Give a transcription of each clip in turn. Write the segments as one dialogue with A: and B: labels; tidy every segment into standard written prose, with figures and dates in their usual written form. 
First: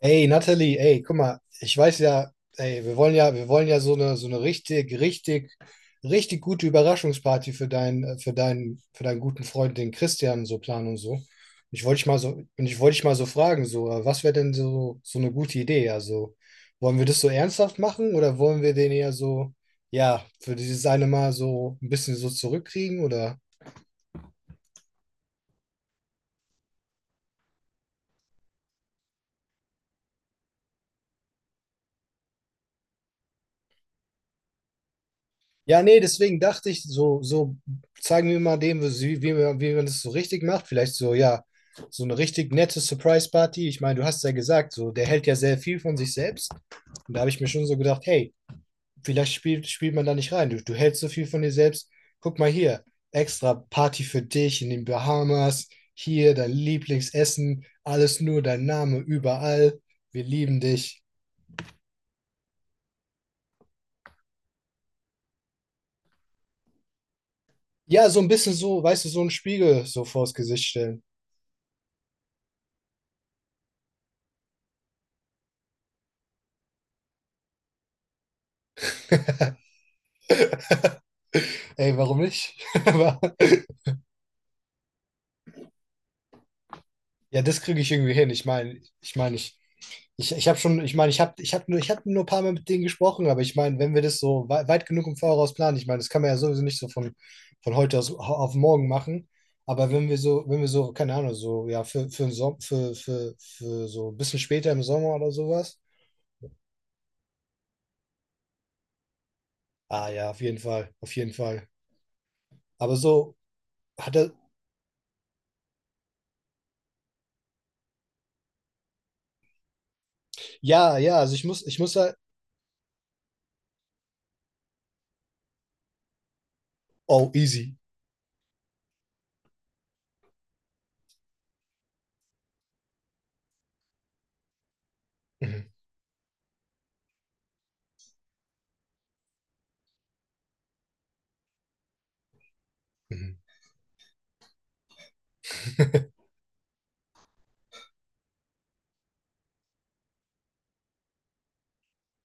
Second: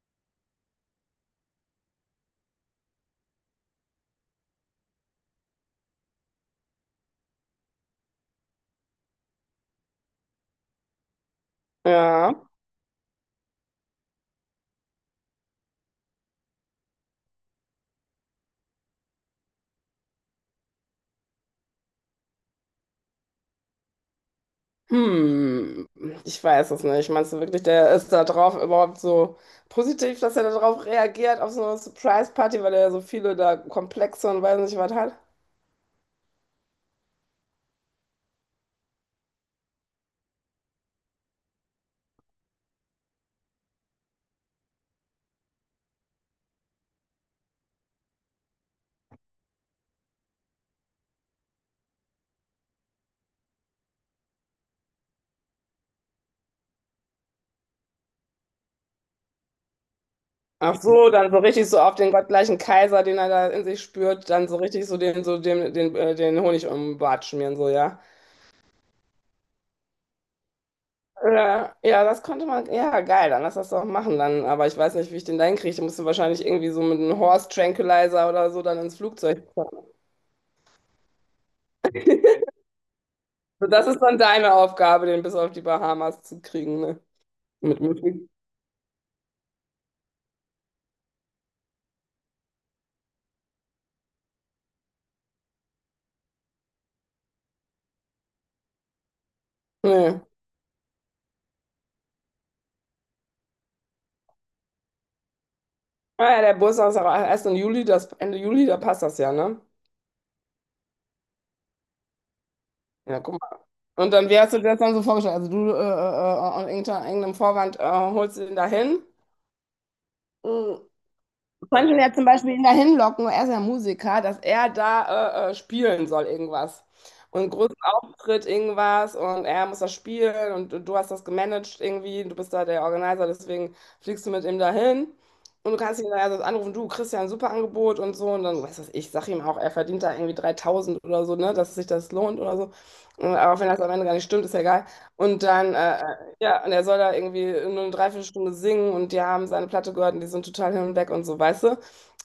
A: Ey, Natalie, ey, guck mal, ich weiß ja, ey, wir wollen ja so eine, so eine richtig gute Überraschungsparty für deinen guten Freund, den Christian, so planen und so. Ich wollte dich mal so,
B: Ja,
A: und ich wollte dich mal so fragen, so, was wäre denn so, so eine gute Idee? Also, wollen wir das so ernsthaft machen oder wollen wir den eher so, ja, für dieses eine Mal so ein bisschen so zurückkriegen oder?
B: hm, ich weiß es nicht. Meinst du wirklich, der ist da drauf überhaupt so positiv, dass er darauf reagiert, auf so eine Surprise-Party, weil er ja so viele da Komplexe und weiß nicht was hat?
A: Ja, nee, deswegen dachte ich, so, so zeigen wir mal dem, wie man das so richtig macht. Vielleicht so, ja, so eine richtig nette Surprise-Party. Ich meine, du hast ja gesagt, so, der hält ja sehr viel von sich selbst. Und da habe ich mir schon so gedacht, hey, vielleicht spielt man da nicht rein. Du hältst so viel von dir selbst. Guck mal hier, extra Party für dich in den Bahamas. Hier dein Lieblingsessen. Alles nur dein Name überall. Wir lieben
B: Ach
A: dich.
B: so, dann so richtig so auf den gottgleichen Kaiser, den er da in sich spürt, dann so richtig den Honig um den Bart schmieren, so, ja.
A: Ja, so ein bisschen so, weißt du, so einen Spiegel so vors Gesicht stellen.
B: Ja, ja, das könnte man, ja, geil, dann lass das doch machen dann, aber ich weiß nicht, wie ich den da hinkriege. Ich musste wahrscheinlich irgendwie so mit einem Horse Tranquilizer oder so dann ins Flugzeug
A: Ey, warum nicht? Aber,
B: So, Das ist dann deine Aufgabe, den bis auf die Bahamas zu kriegen, ne?
A: ja, das kriege
B: Mit
A: ich irgendwie
B: möglich.
A: hin. Ich meine, ich habe schon, ich meine, ich habe nur ein paar Mal mit denen gesprochen, aber ich meine, wenn wir das so weit genug im Voraus planen, ich meine, das kann man ja sowieso nicht so von heute aus, auf morgen machen. Aber wenn wir
B: Nee.
A: so, wenn wir so, keine Ahnung, so, ja, für, den Som- für so ein bisschen später im Sommer oder sowas.
B: Ah ja, der Bus ist auch erst im Juli, das Ende Juli, da passt das ja, ne?
A: Ah ja, auf jeden Fall, auf jeden Fall. Aber
B: Ja,
A: so
B: guck mal. Und
A: hat
B: dann,
A: er,
B: wie hast du dir das dann so vorgestellt? Also du unter irgendeinem Vorwand holst du ihn dahin. Mm.
A: ja, ja, also ich muss,
B: Du
A: ich
B: kannst
A: muss
B: ja
A: halt,
B: zum Beispiel ihn dahin locken, er ist ja Musiker, dass er da spielen soll irgendwas.
A: oh,
B: Und einen
A: easy.
B: großen Auftritt irgendwas und er muss das spielen und du hast das gemanagt irgendwie, du bist da der Organizer, deswegen fliegst du mit ihm dahin.
A: Mhm,
B: Und du kannst ihn dann also anrufen, du kriegst ja ein super Angebot und so. Und dann, was weiß ich, sag ihm auch, er verdient da irgendwie 3000 oder so, ne, dass sich das lohnt oder so.
A: mhm.
B: Aber auch wenn das am Ende gar nicht stimmt, ist ja egal. Und dann Ja, und er soll da irgendwie nur eine Dreiviertelstunde singen und die haben seine Platte gehört und die sind total hin und weg und so, weißt du?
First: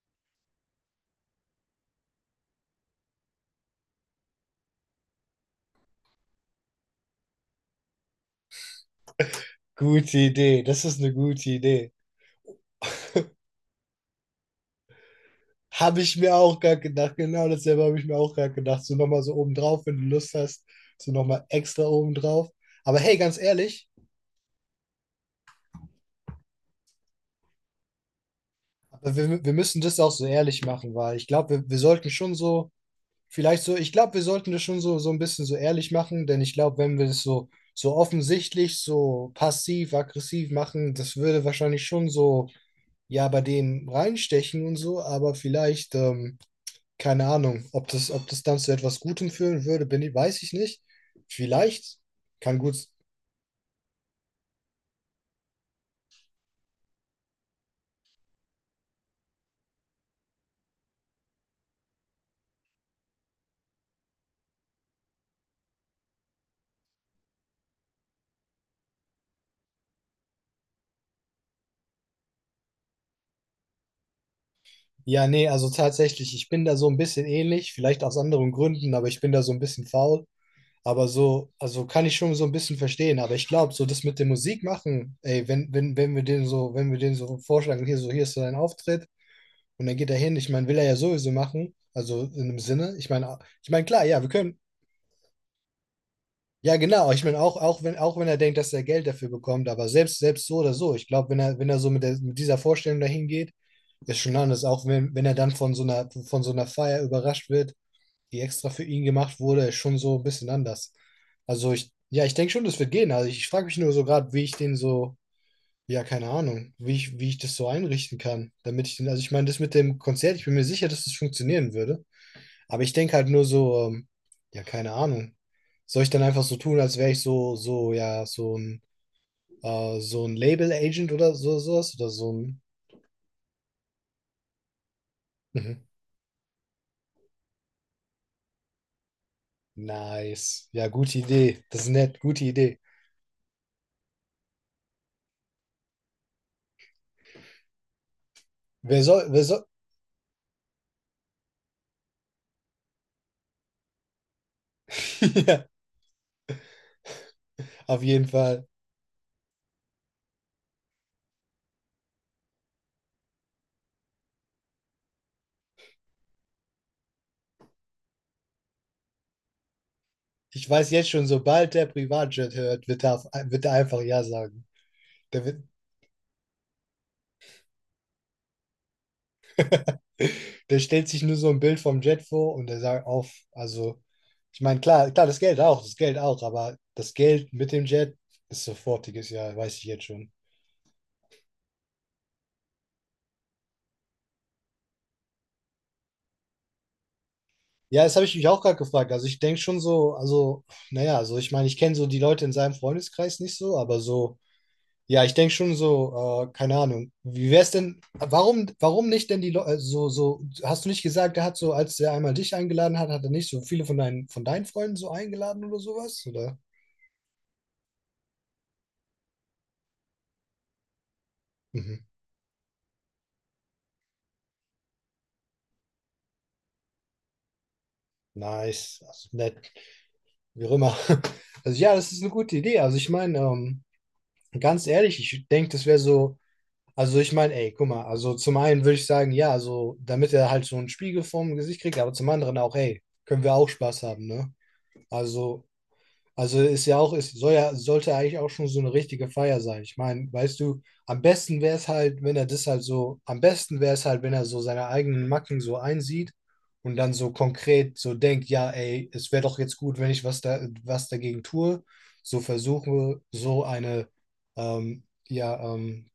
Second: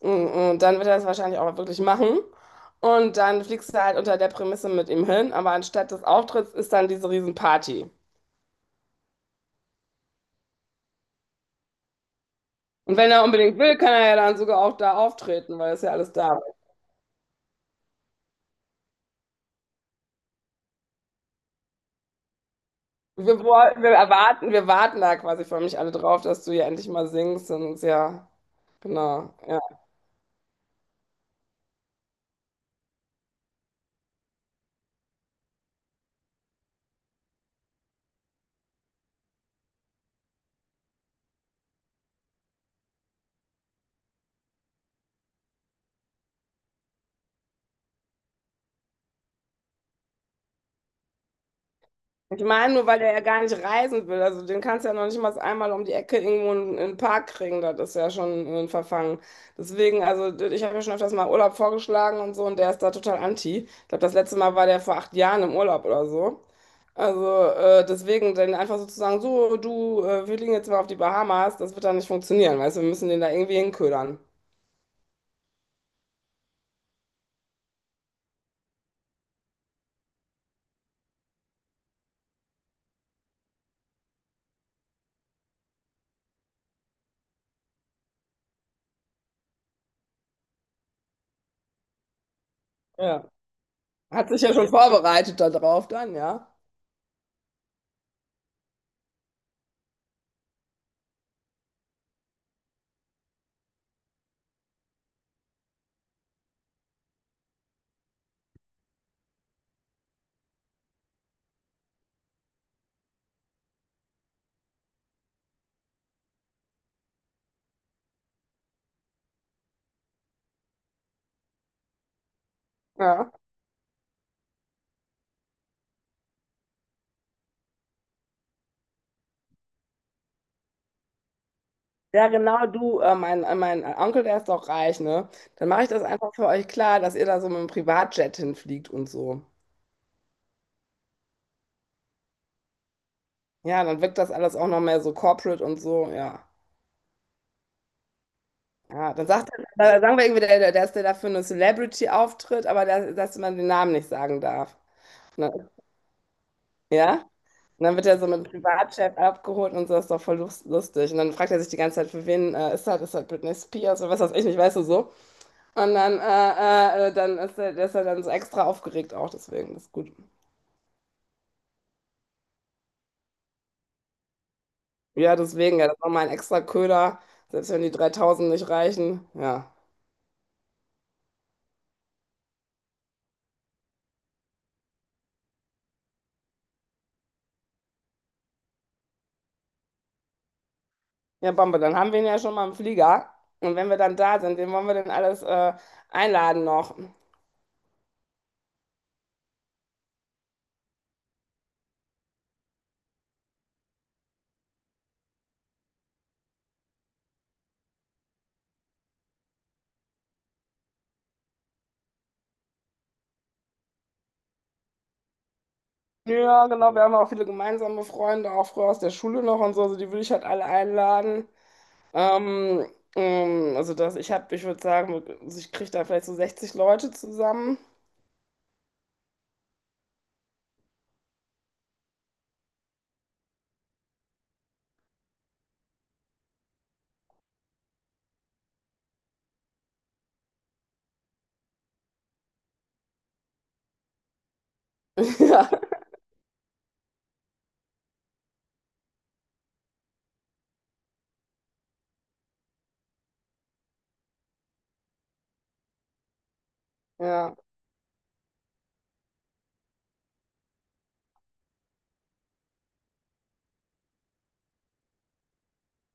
B: Und dann wird er das wahrscheinlich auch wirklich machen. Und dann fliegst du halt unter der Prämisse mit ihm hin, aber anstatt des Auftritts ist dann diese Riesenparty.
A: Gute Idee, das ist eine gute Idee.
B: Und wenn er unbedingt will, kann er ja dann sogar auch da auftreten, weil das ja
A: Habe
B: alles
A: ich mir
B: da.
A: auch gerade gedacht, genau dasselbe habe ich mir auch gerade gedacht. So nochmal so obendrauf, wenn du Lust hast, so nochmal extra obendrauf. Aber hey, ganz ehrlich,
B: Wir warten da quasi für mich alle drauf, dass du ja endlich mal singst und ja,
A: aber
B: genau.
A: wir
B: Ja.
A: müssen das auch so ehrlich machen, weil ich glaube, wir sollten schon so, vielleicht so, ich glaube, wir sollten das schon so, so ein bisschen so ehrlich machen, denn ich glaube, wenn wir das so, so offensichtlich, so passiv, aggressiv machen, das würde wahrscheinlich schon so, ja, bei denen reinstechen und so, aber vielleicht, keine Ahnung, ob das dann zu etwas Gutem führen würde, bin ich, weiß ich nicht. Vielleicht,
B: Ich
A: kann
B: meine
A: gut.
B: nur, weil der ja gar nicht reisen will. Also den kannst du ja noch nicht mal einmal um die Ecke irgendwo in den Park kriegen. Das ist ja schon ein Verfangen. Deswegen, also ich habe mir schon öfters mal Urlaub vorgeschlagen und so und der ist da total anti. Ich glaube, das letzte Mal war der vor acht Jahren im Urlaub oder so. Also deswegen, dann einfach so zu sagen, so du, wir fliegen jetzt mal auf die Bahamas, das wird dann nicht funktionieren, weißt du, wir müssen den da irgendwie hinködern.
A: Ja, nee, also tatsächlich, ich bin da so ein bisschen ähnlich, vielleicht aus anderen Gründen, aber ich bin da so ein bisschen faul. Aber so, also kann ich schon so ein bisschen verstehen. Aber ich glaube, so das mit der Musik machen, ey, wenn wir den so vorschlagen, hier so, hier ist so dein Auftritt und dann geht er hin, ich meine, will er ja sowieso machen. Also in dem Sinne, ich
B: Ja.
A: meine, ich meine, klar, ja, wir
B: Hat sich ja
A: können,
B: schon vorbereitet darauf dann, ja.
A: ja, genau. Ich meine, auch wenn er denkt, dass er Geld dafür bekommt, aber selbst, selbst so oder so, ich glaube, wenn er, wenn er so mit, der, mit dieser Vorstellung dahin geht, ist schon anders. Auch wenn, wenn er dann von so einer Feier überrascht wird, die extra für ihn gemacht wurde, ist schon so ein bisschen anders. Also ich, ja, ich denke schon, das wird gehen. Also ich frage mich nur so gerade, wie ich den so, ja, keine Ahnung, wie ich das so einrichten kann, damit ich den, also ich meine, das mit dem Konzert, ich bin mir sicher, dass das funktionieren würde. Aber ich denke halt
B: Ja.
A: nur so, ja, keine Ahnung. Soll ich dann einfach so tun, als wäre ich so, so, ja, so ein Label-Agent oder so, sowas? Oder
B: Ja,
A: so ein.
B: genau, du, mein, mein Onkel, der ist doch reich, ne? Dann
A: Mhm.
B: mache ich das einfach für euch klar, dass ihr da so mit dem Privatjet hinfliegt und so.
A: Nice. Ja, gute Idee. Das ist nett, gute Idee.
B: Ja, dann wirkt das alles auch noch mehr so corporate und so, ja.
A: Wer
B: Ja,
A: soll,
B: dann
A: wer
B: sagt
A: soll.
B: dann sagen wir irgendwie, dass der dafür eine Celebrity auftritt, aber der, dass man den Namen nicht sagen darf.
A: Ja,
B: Ne? Ja? Und dann
A: auf
B: wird er
A: jeden
B: so mit dem
A: Fall.
B: Privatjet abgeholt und so, ist doch voll lustig. Und dann fragt er sich die ganze Zeit, für wen ist das? Ist das Britney Spears oder was weiß ich nicht, weißt du so. Und dann, dann ist er, der ist er dann so extra aufgeregt auch, deswegen, das ist gut.
A: Ich weiß jetzt schon, sobald der Privatjet hört, wird er, auf, wird er einfach Ja sagen.
B: Ja,
A: Der wird,
B: deswegen, ja, das ist nochmal ein extra Köder, selbst wenn die 3000 nicht reichen. Ja.
A: der stellt sich nur so ein Bild vom Jet vor und der sagt auf, also, ich meine, klar, klar, das Geld auch, aber das Geld mit dem Jet ist sofortiges, ja, weiß ich jetzt schon.
B: Ja, Bombe, dann haben wir ihn ja schon mal im Flieger. Und wenn wir dann da sind, wen wollen wir denn alles einladen noch?
A: Ja, das habe ich mich auch gerade gefragt. Also ich denke schon so, also, naja, also ich meine, ich kenne so die Leute in seinem Freundeskreis nicht so, aber so, ja, ich denke schon so, keine Ahnung. Wie wäre es denn, warum nicht denn die Leute, so, so, hast du nicht gesagt, er hat so, als er einmal dich eingeladen hat, hat er nicht so viele von von deinen Freunden so eingeladen oder sowas? Oder?
B: Ja, genau, wir haben auch viele gemeinsame Freunde, auch früher aus der Schule noch und so, also die würde ich halt alle einladen.
A: Mhm.
B: Ähm, also das, ich würde sagen, also ich kriege da vielleicht so 60 Leute zusammen.
A: Nice, also nett, wie auch immer. Also ja, das ist eine gute Idee. Also ich meine, ganz ehrlich, ich denke, das wäre so, also ich meine, ey, guck mal, also zum einen würde ich sagen, ja, also damit er halt so einen Spiegel vorm Gesicht kriegt, aber zum anderen auch, ey, können wir auch Spaß haben, ne? Also
B: Ja,
A: also ist ja auch, ist, soll ja, sollte eigentlich auch schon so eine richtige Feier sein. Ich meine, weißt du, am besten wäre es halt, wenn er das halt so, am besten wäre es halt, wenn er so seine eigenen Macken so einsieht und dann so
B: ja.
A: konkret so denkt, ja, ey, es wäre doch jetzt gut, wenn ich was da, was dagegen tue, so versuche, so eine, ähm, ja, ähm,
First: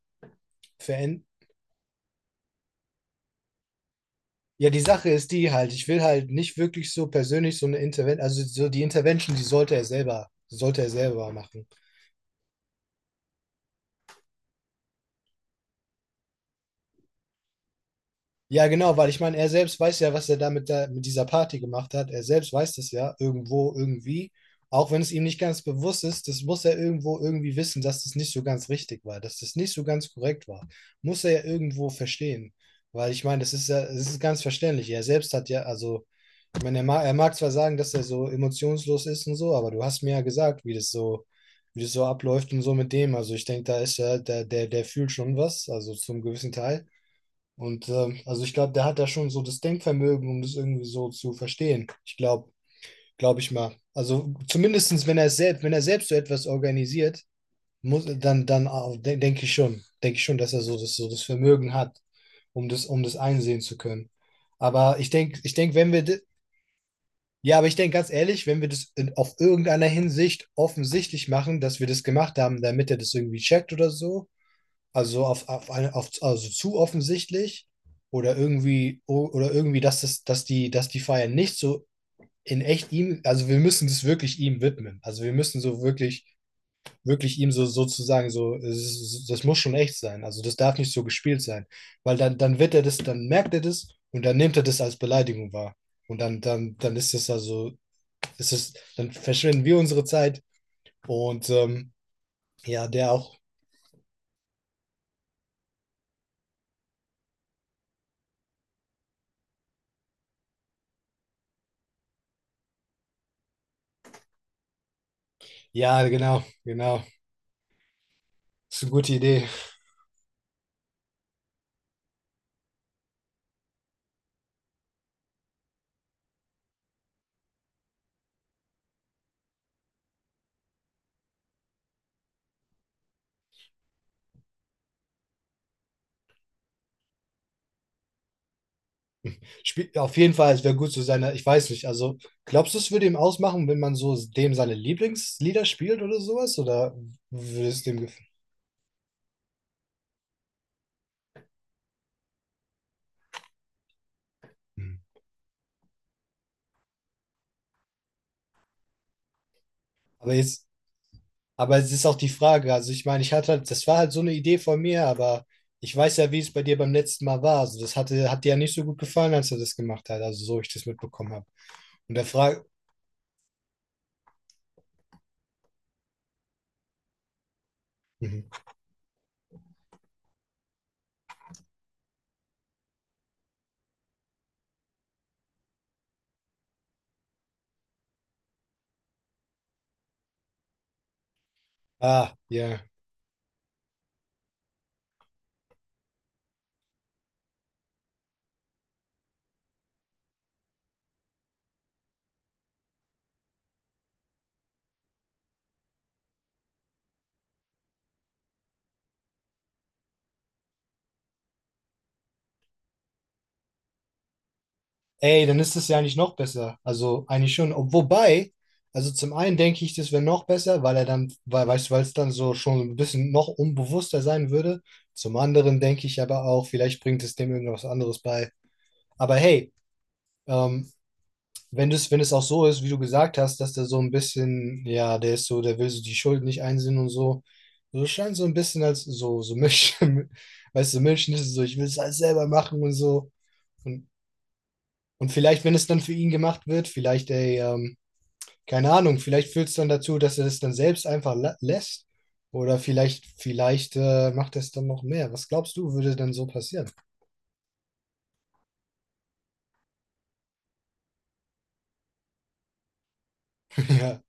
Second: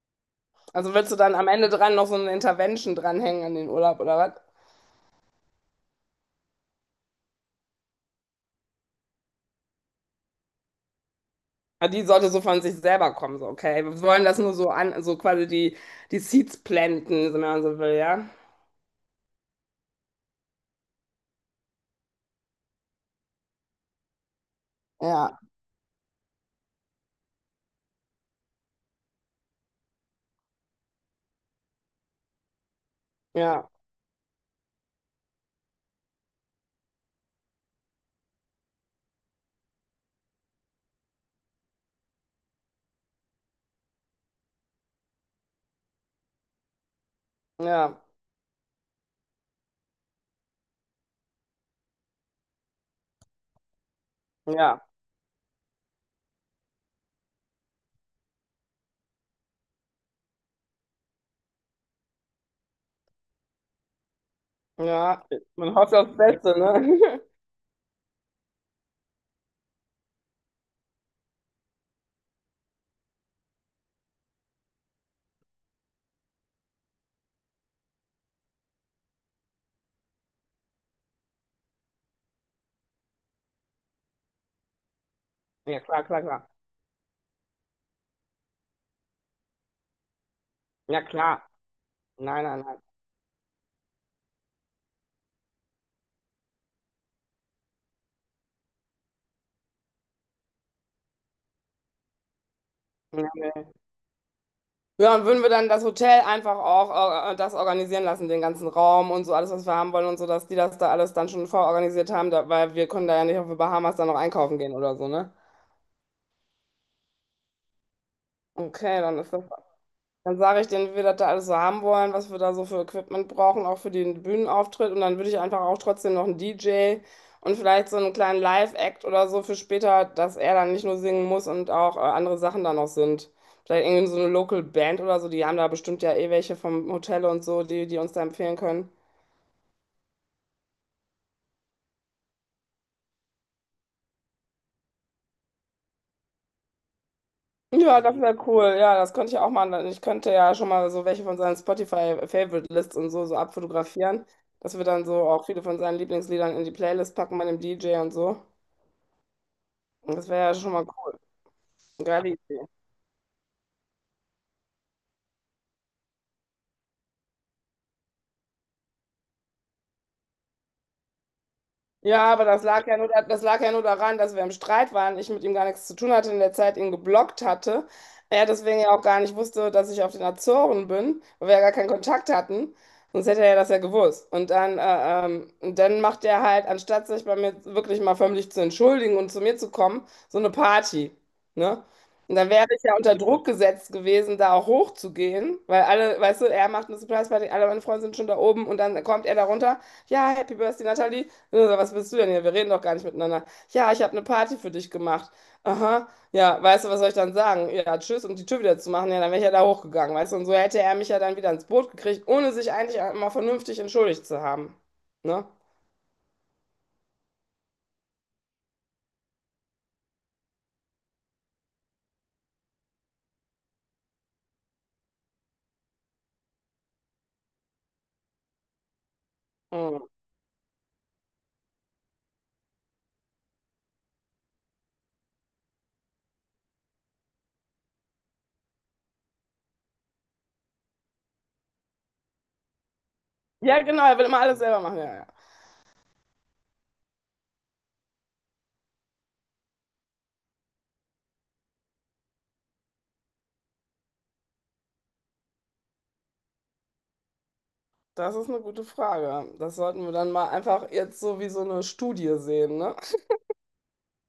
B: Also willst du
A: verändern.
B: dann am Ende dran noch so eine Intervention dranhängen an den Urlaub oder was?
A: Ja, die Sache ist die halt, ich will halt nicht wirklich so persönlich so eine Intervention, also so die Intervention, die sollte er selber machen.
B: Ja, die sollte so von sich selber kommen, so, okay. Wir wollen das nur so an, so quasi die Seeds planten, so wenn man so will, ja.
A: Ja, genau, weil ich meine, er selbst weiß ja, was er da mit, der, mit dieser Party gemacht hat. Er selbst weiß das ja irgendwo, irgendwie. Auch wenn es ihm nicht
B: Ja,
A: ganz bewusst ist, das muss er irgendwo irgendwie wissen, dass das nicht so ganz richtig war, dass das nicht so ganz korrekt war. Muss er ja irgendwo verstehen. Weil ich meine, das ist
B: ja,
A: ja, das ist ganz verständlich. Er selbst hat ja, also, ich meine, er mag zwar sagen, dass er so emotionslos ist und so, aber du hast mir ja gesagt, wie das so abläuft und so mit dem. Also ich denke, da ist ja, der fühlt schon was, also zum gewissen Teil. Und
B: ja,
A: also ich glaube, der hat da schon so das Denkvermögen, um das irgendwie so zu verstehen. Glaube ich mal. Also
B: ja,
A: zumindestens, wenn er selbst so etwas organisiert, muss, dann, dann auch, de denke ich schon, dass er so das Vermögen hat, um das einsehen zu können. Aber ich
B: ja.
A: denke, ich
B: Man
A: denke, wenn
B: hofft
A: wir,
B: aufs Beste, ne?
A: ja, aber ich denke ganz ehrlich, wenn wir das in, auf irgendeiner Hinsicht offensichtlich machen, dass wir das gemacht haben, damit er das irgendwie checkt oder so, also auf eine, auf, also zu offensichtlich oder irgendwie, oder irgendwie, dass das, dass die Feier nicht so in echt ihm, also wir müssen das wirklich ihm widmen. Also wir müssen
B: Ja,
A: so
B: klar, klar,
A: wirklich,
B: klar.
A: wirklich ihm so sozusagen so, es ist- das muss schon echt sein. Also das darf nicht
B: Ja,
A: so gespielt
B: klar.
A: sein. Weil dann,
B: Nein,
A: dann
B: nein,
A: wird
B: nein.
A: er das, dann merkt er das und dann nimmt er das als Beleidigung wahr. Und dann ist es also, ist es, dann verschwenden wir unsere Zeit und ja, der auch.
B: Ja, Ja, und würden wir dann das Hotel einfach auch das organisieren lassen, den ganzen Raum und so alles, was wir haben wollen und so, dass die das da alles dann schon vororganisiert haben, da, weil wir können da ja nicht auf die Bahamas dann noch einkaufen gehen oder so, ne?
A: Ja, genau, genau. Ist eine
B: Okay,
A: gute
B: dann ist das
A: Idee.
B: Dann sage ich denen, wie wir das da alles so haben wollen, was wir da so für Equipment brauchen, auch für den Bühnenauftritt. Und dann würde ich einfach auch trotzdem noch einen DJ und vielleicht so einen kleinen Live-Act oder so für später, dass er dann nicht nur singen muss und auch andere Sachen da noch sind. Vielleicht irgendwie so eine Local Band oder so, die haben da bestimmt ja eh welche vom Hotel und so, die uns da empfehlen können.
A: Spiel, auf jeden Fall, es wäre gut zu seiner, ich weiß nicht, also glaubst du, es würde ihm ausmachen, wenn man so dem seine Lieblingslieder spielt oder sowas? Oder würde es dem
B: Ja, das, mhm,
A: gefallen?
B: wäre cool. Ja, das könnte ich auch machen. Weil ich könnte ja schon mal so welche von seinen Spotify-Favorite-Lists und so, so abfotografieren, dass wir
A: Hm.
B: dann so auch viele von seinen Lieblingsliedern in die Playlist packen bei dem DJ und so. Das
A: Aber
B: wäre ja
A: jetzt,
B: schon mal cool.
A: aber es ist auch die
B: Geile Idee.
A: Frage, also ich meine, ich hatte halt, das war halt so eine Idee von mir, aber ich weiß ja, wie es bei dir beim letzten Mal war. Also das hatte, hat dir ja nicht so gut gefallen, als du das gemacht hast, also so ich das mitbekommen habe. Und
B: Ja,
A: der
B: aber
A: Frage,
B: das lag ja nur daran, dass wir im Streit waren, ich mit ihm gar nichts zu tun hatte, in der Zeit ihn geblockt hatte. Er
A: mhm.
B: deswegen ja auch gar nicht wusste, dass ich auf den Azoren bin, weil wir ja gar keinen Kontakt hatten. Sonst hätte er ja das ja gewusst. Und dann macht er halt, anstatt sich bei mir wirklich mal förmlich zu entschuldigen und zu mir zu kommen, so eine Party. Ne?
A: Ah,
B: Und dann wäre ich
A: ja,
B: ja unter Druck gesetzt gewesen, da auch hochzugehen, weil alle, weißt du, er macht eine Surprise-Party, alle meine Freunde sind schon da oben und dann kommt er da runter. Ja, Happy Birthday, Natalie. Ich so, was willst du denn hier? Wir reden doch gar nicht miteinander. Ja, ich habe eine Party für dich gemacht. Aha, ja, weißt du, was soll ich dann sagen? Ja, tschüss und die Tür wieder zu machen. Ja, dann wäre ich ja da hochgegangen, weißt du? Und so hätte er mich ja dann wieder ins Boot gekriegt, ohne sich eigentlich mal vernünftig entschuldigt zu haben.
A: ey,
B: Ne?
A: dann ist es ja eigentlich noch besser. Also eigentlich schon. Ob- wobei, also zum einen denke ich, das wäre noch besser, weil er dann, weil, weißt du, weil es dann so schon ein bisschen noch unbewusster sein würde. Zum anderen denke ich aber auch, vielleicht bringt es dem irgendwas anderes bei. Aber hey,
B: Mhm.
A: ähm, wenn das, wenn es auch so ist, wie du gesagt hast, dass der so ein bisschen, ja, der ist so, der will so die Schuld nicht einsehen und so. So scheint so ein bisschen als so, so Milch, weißt du, Milch ist es so, ich will es alles selber machen und so.
B: Ja, genau,
A: Und
B: er will immer alles selber machen. Ja, ja.
A: und vielleicht, wenn es dann für ihn gemacht wird, vielleicht, ey, keine Ahnung, vielleicht führt es dann dazu, dass er es dann selbst einfach lässt. Oder vielleicht, vielleicht macht er es dann noch mehr. Was glaubst du, würde denn so passieren?
B: Das ist eine gute Frage. Das sollten wir dann mal einfach jetzt so wie so eine Studie sehen, ne?
A: Ja.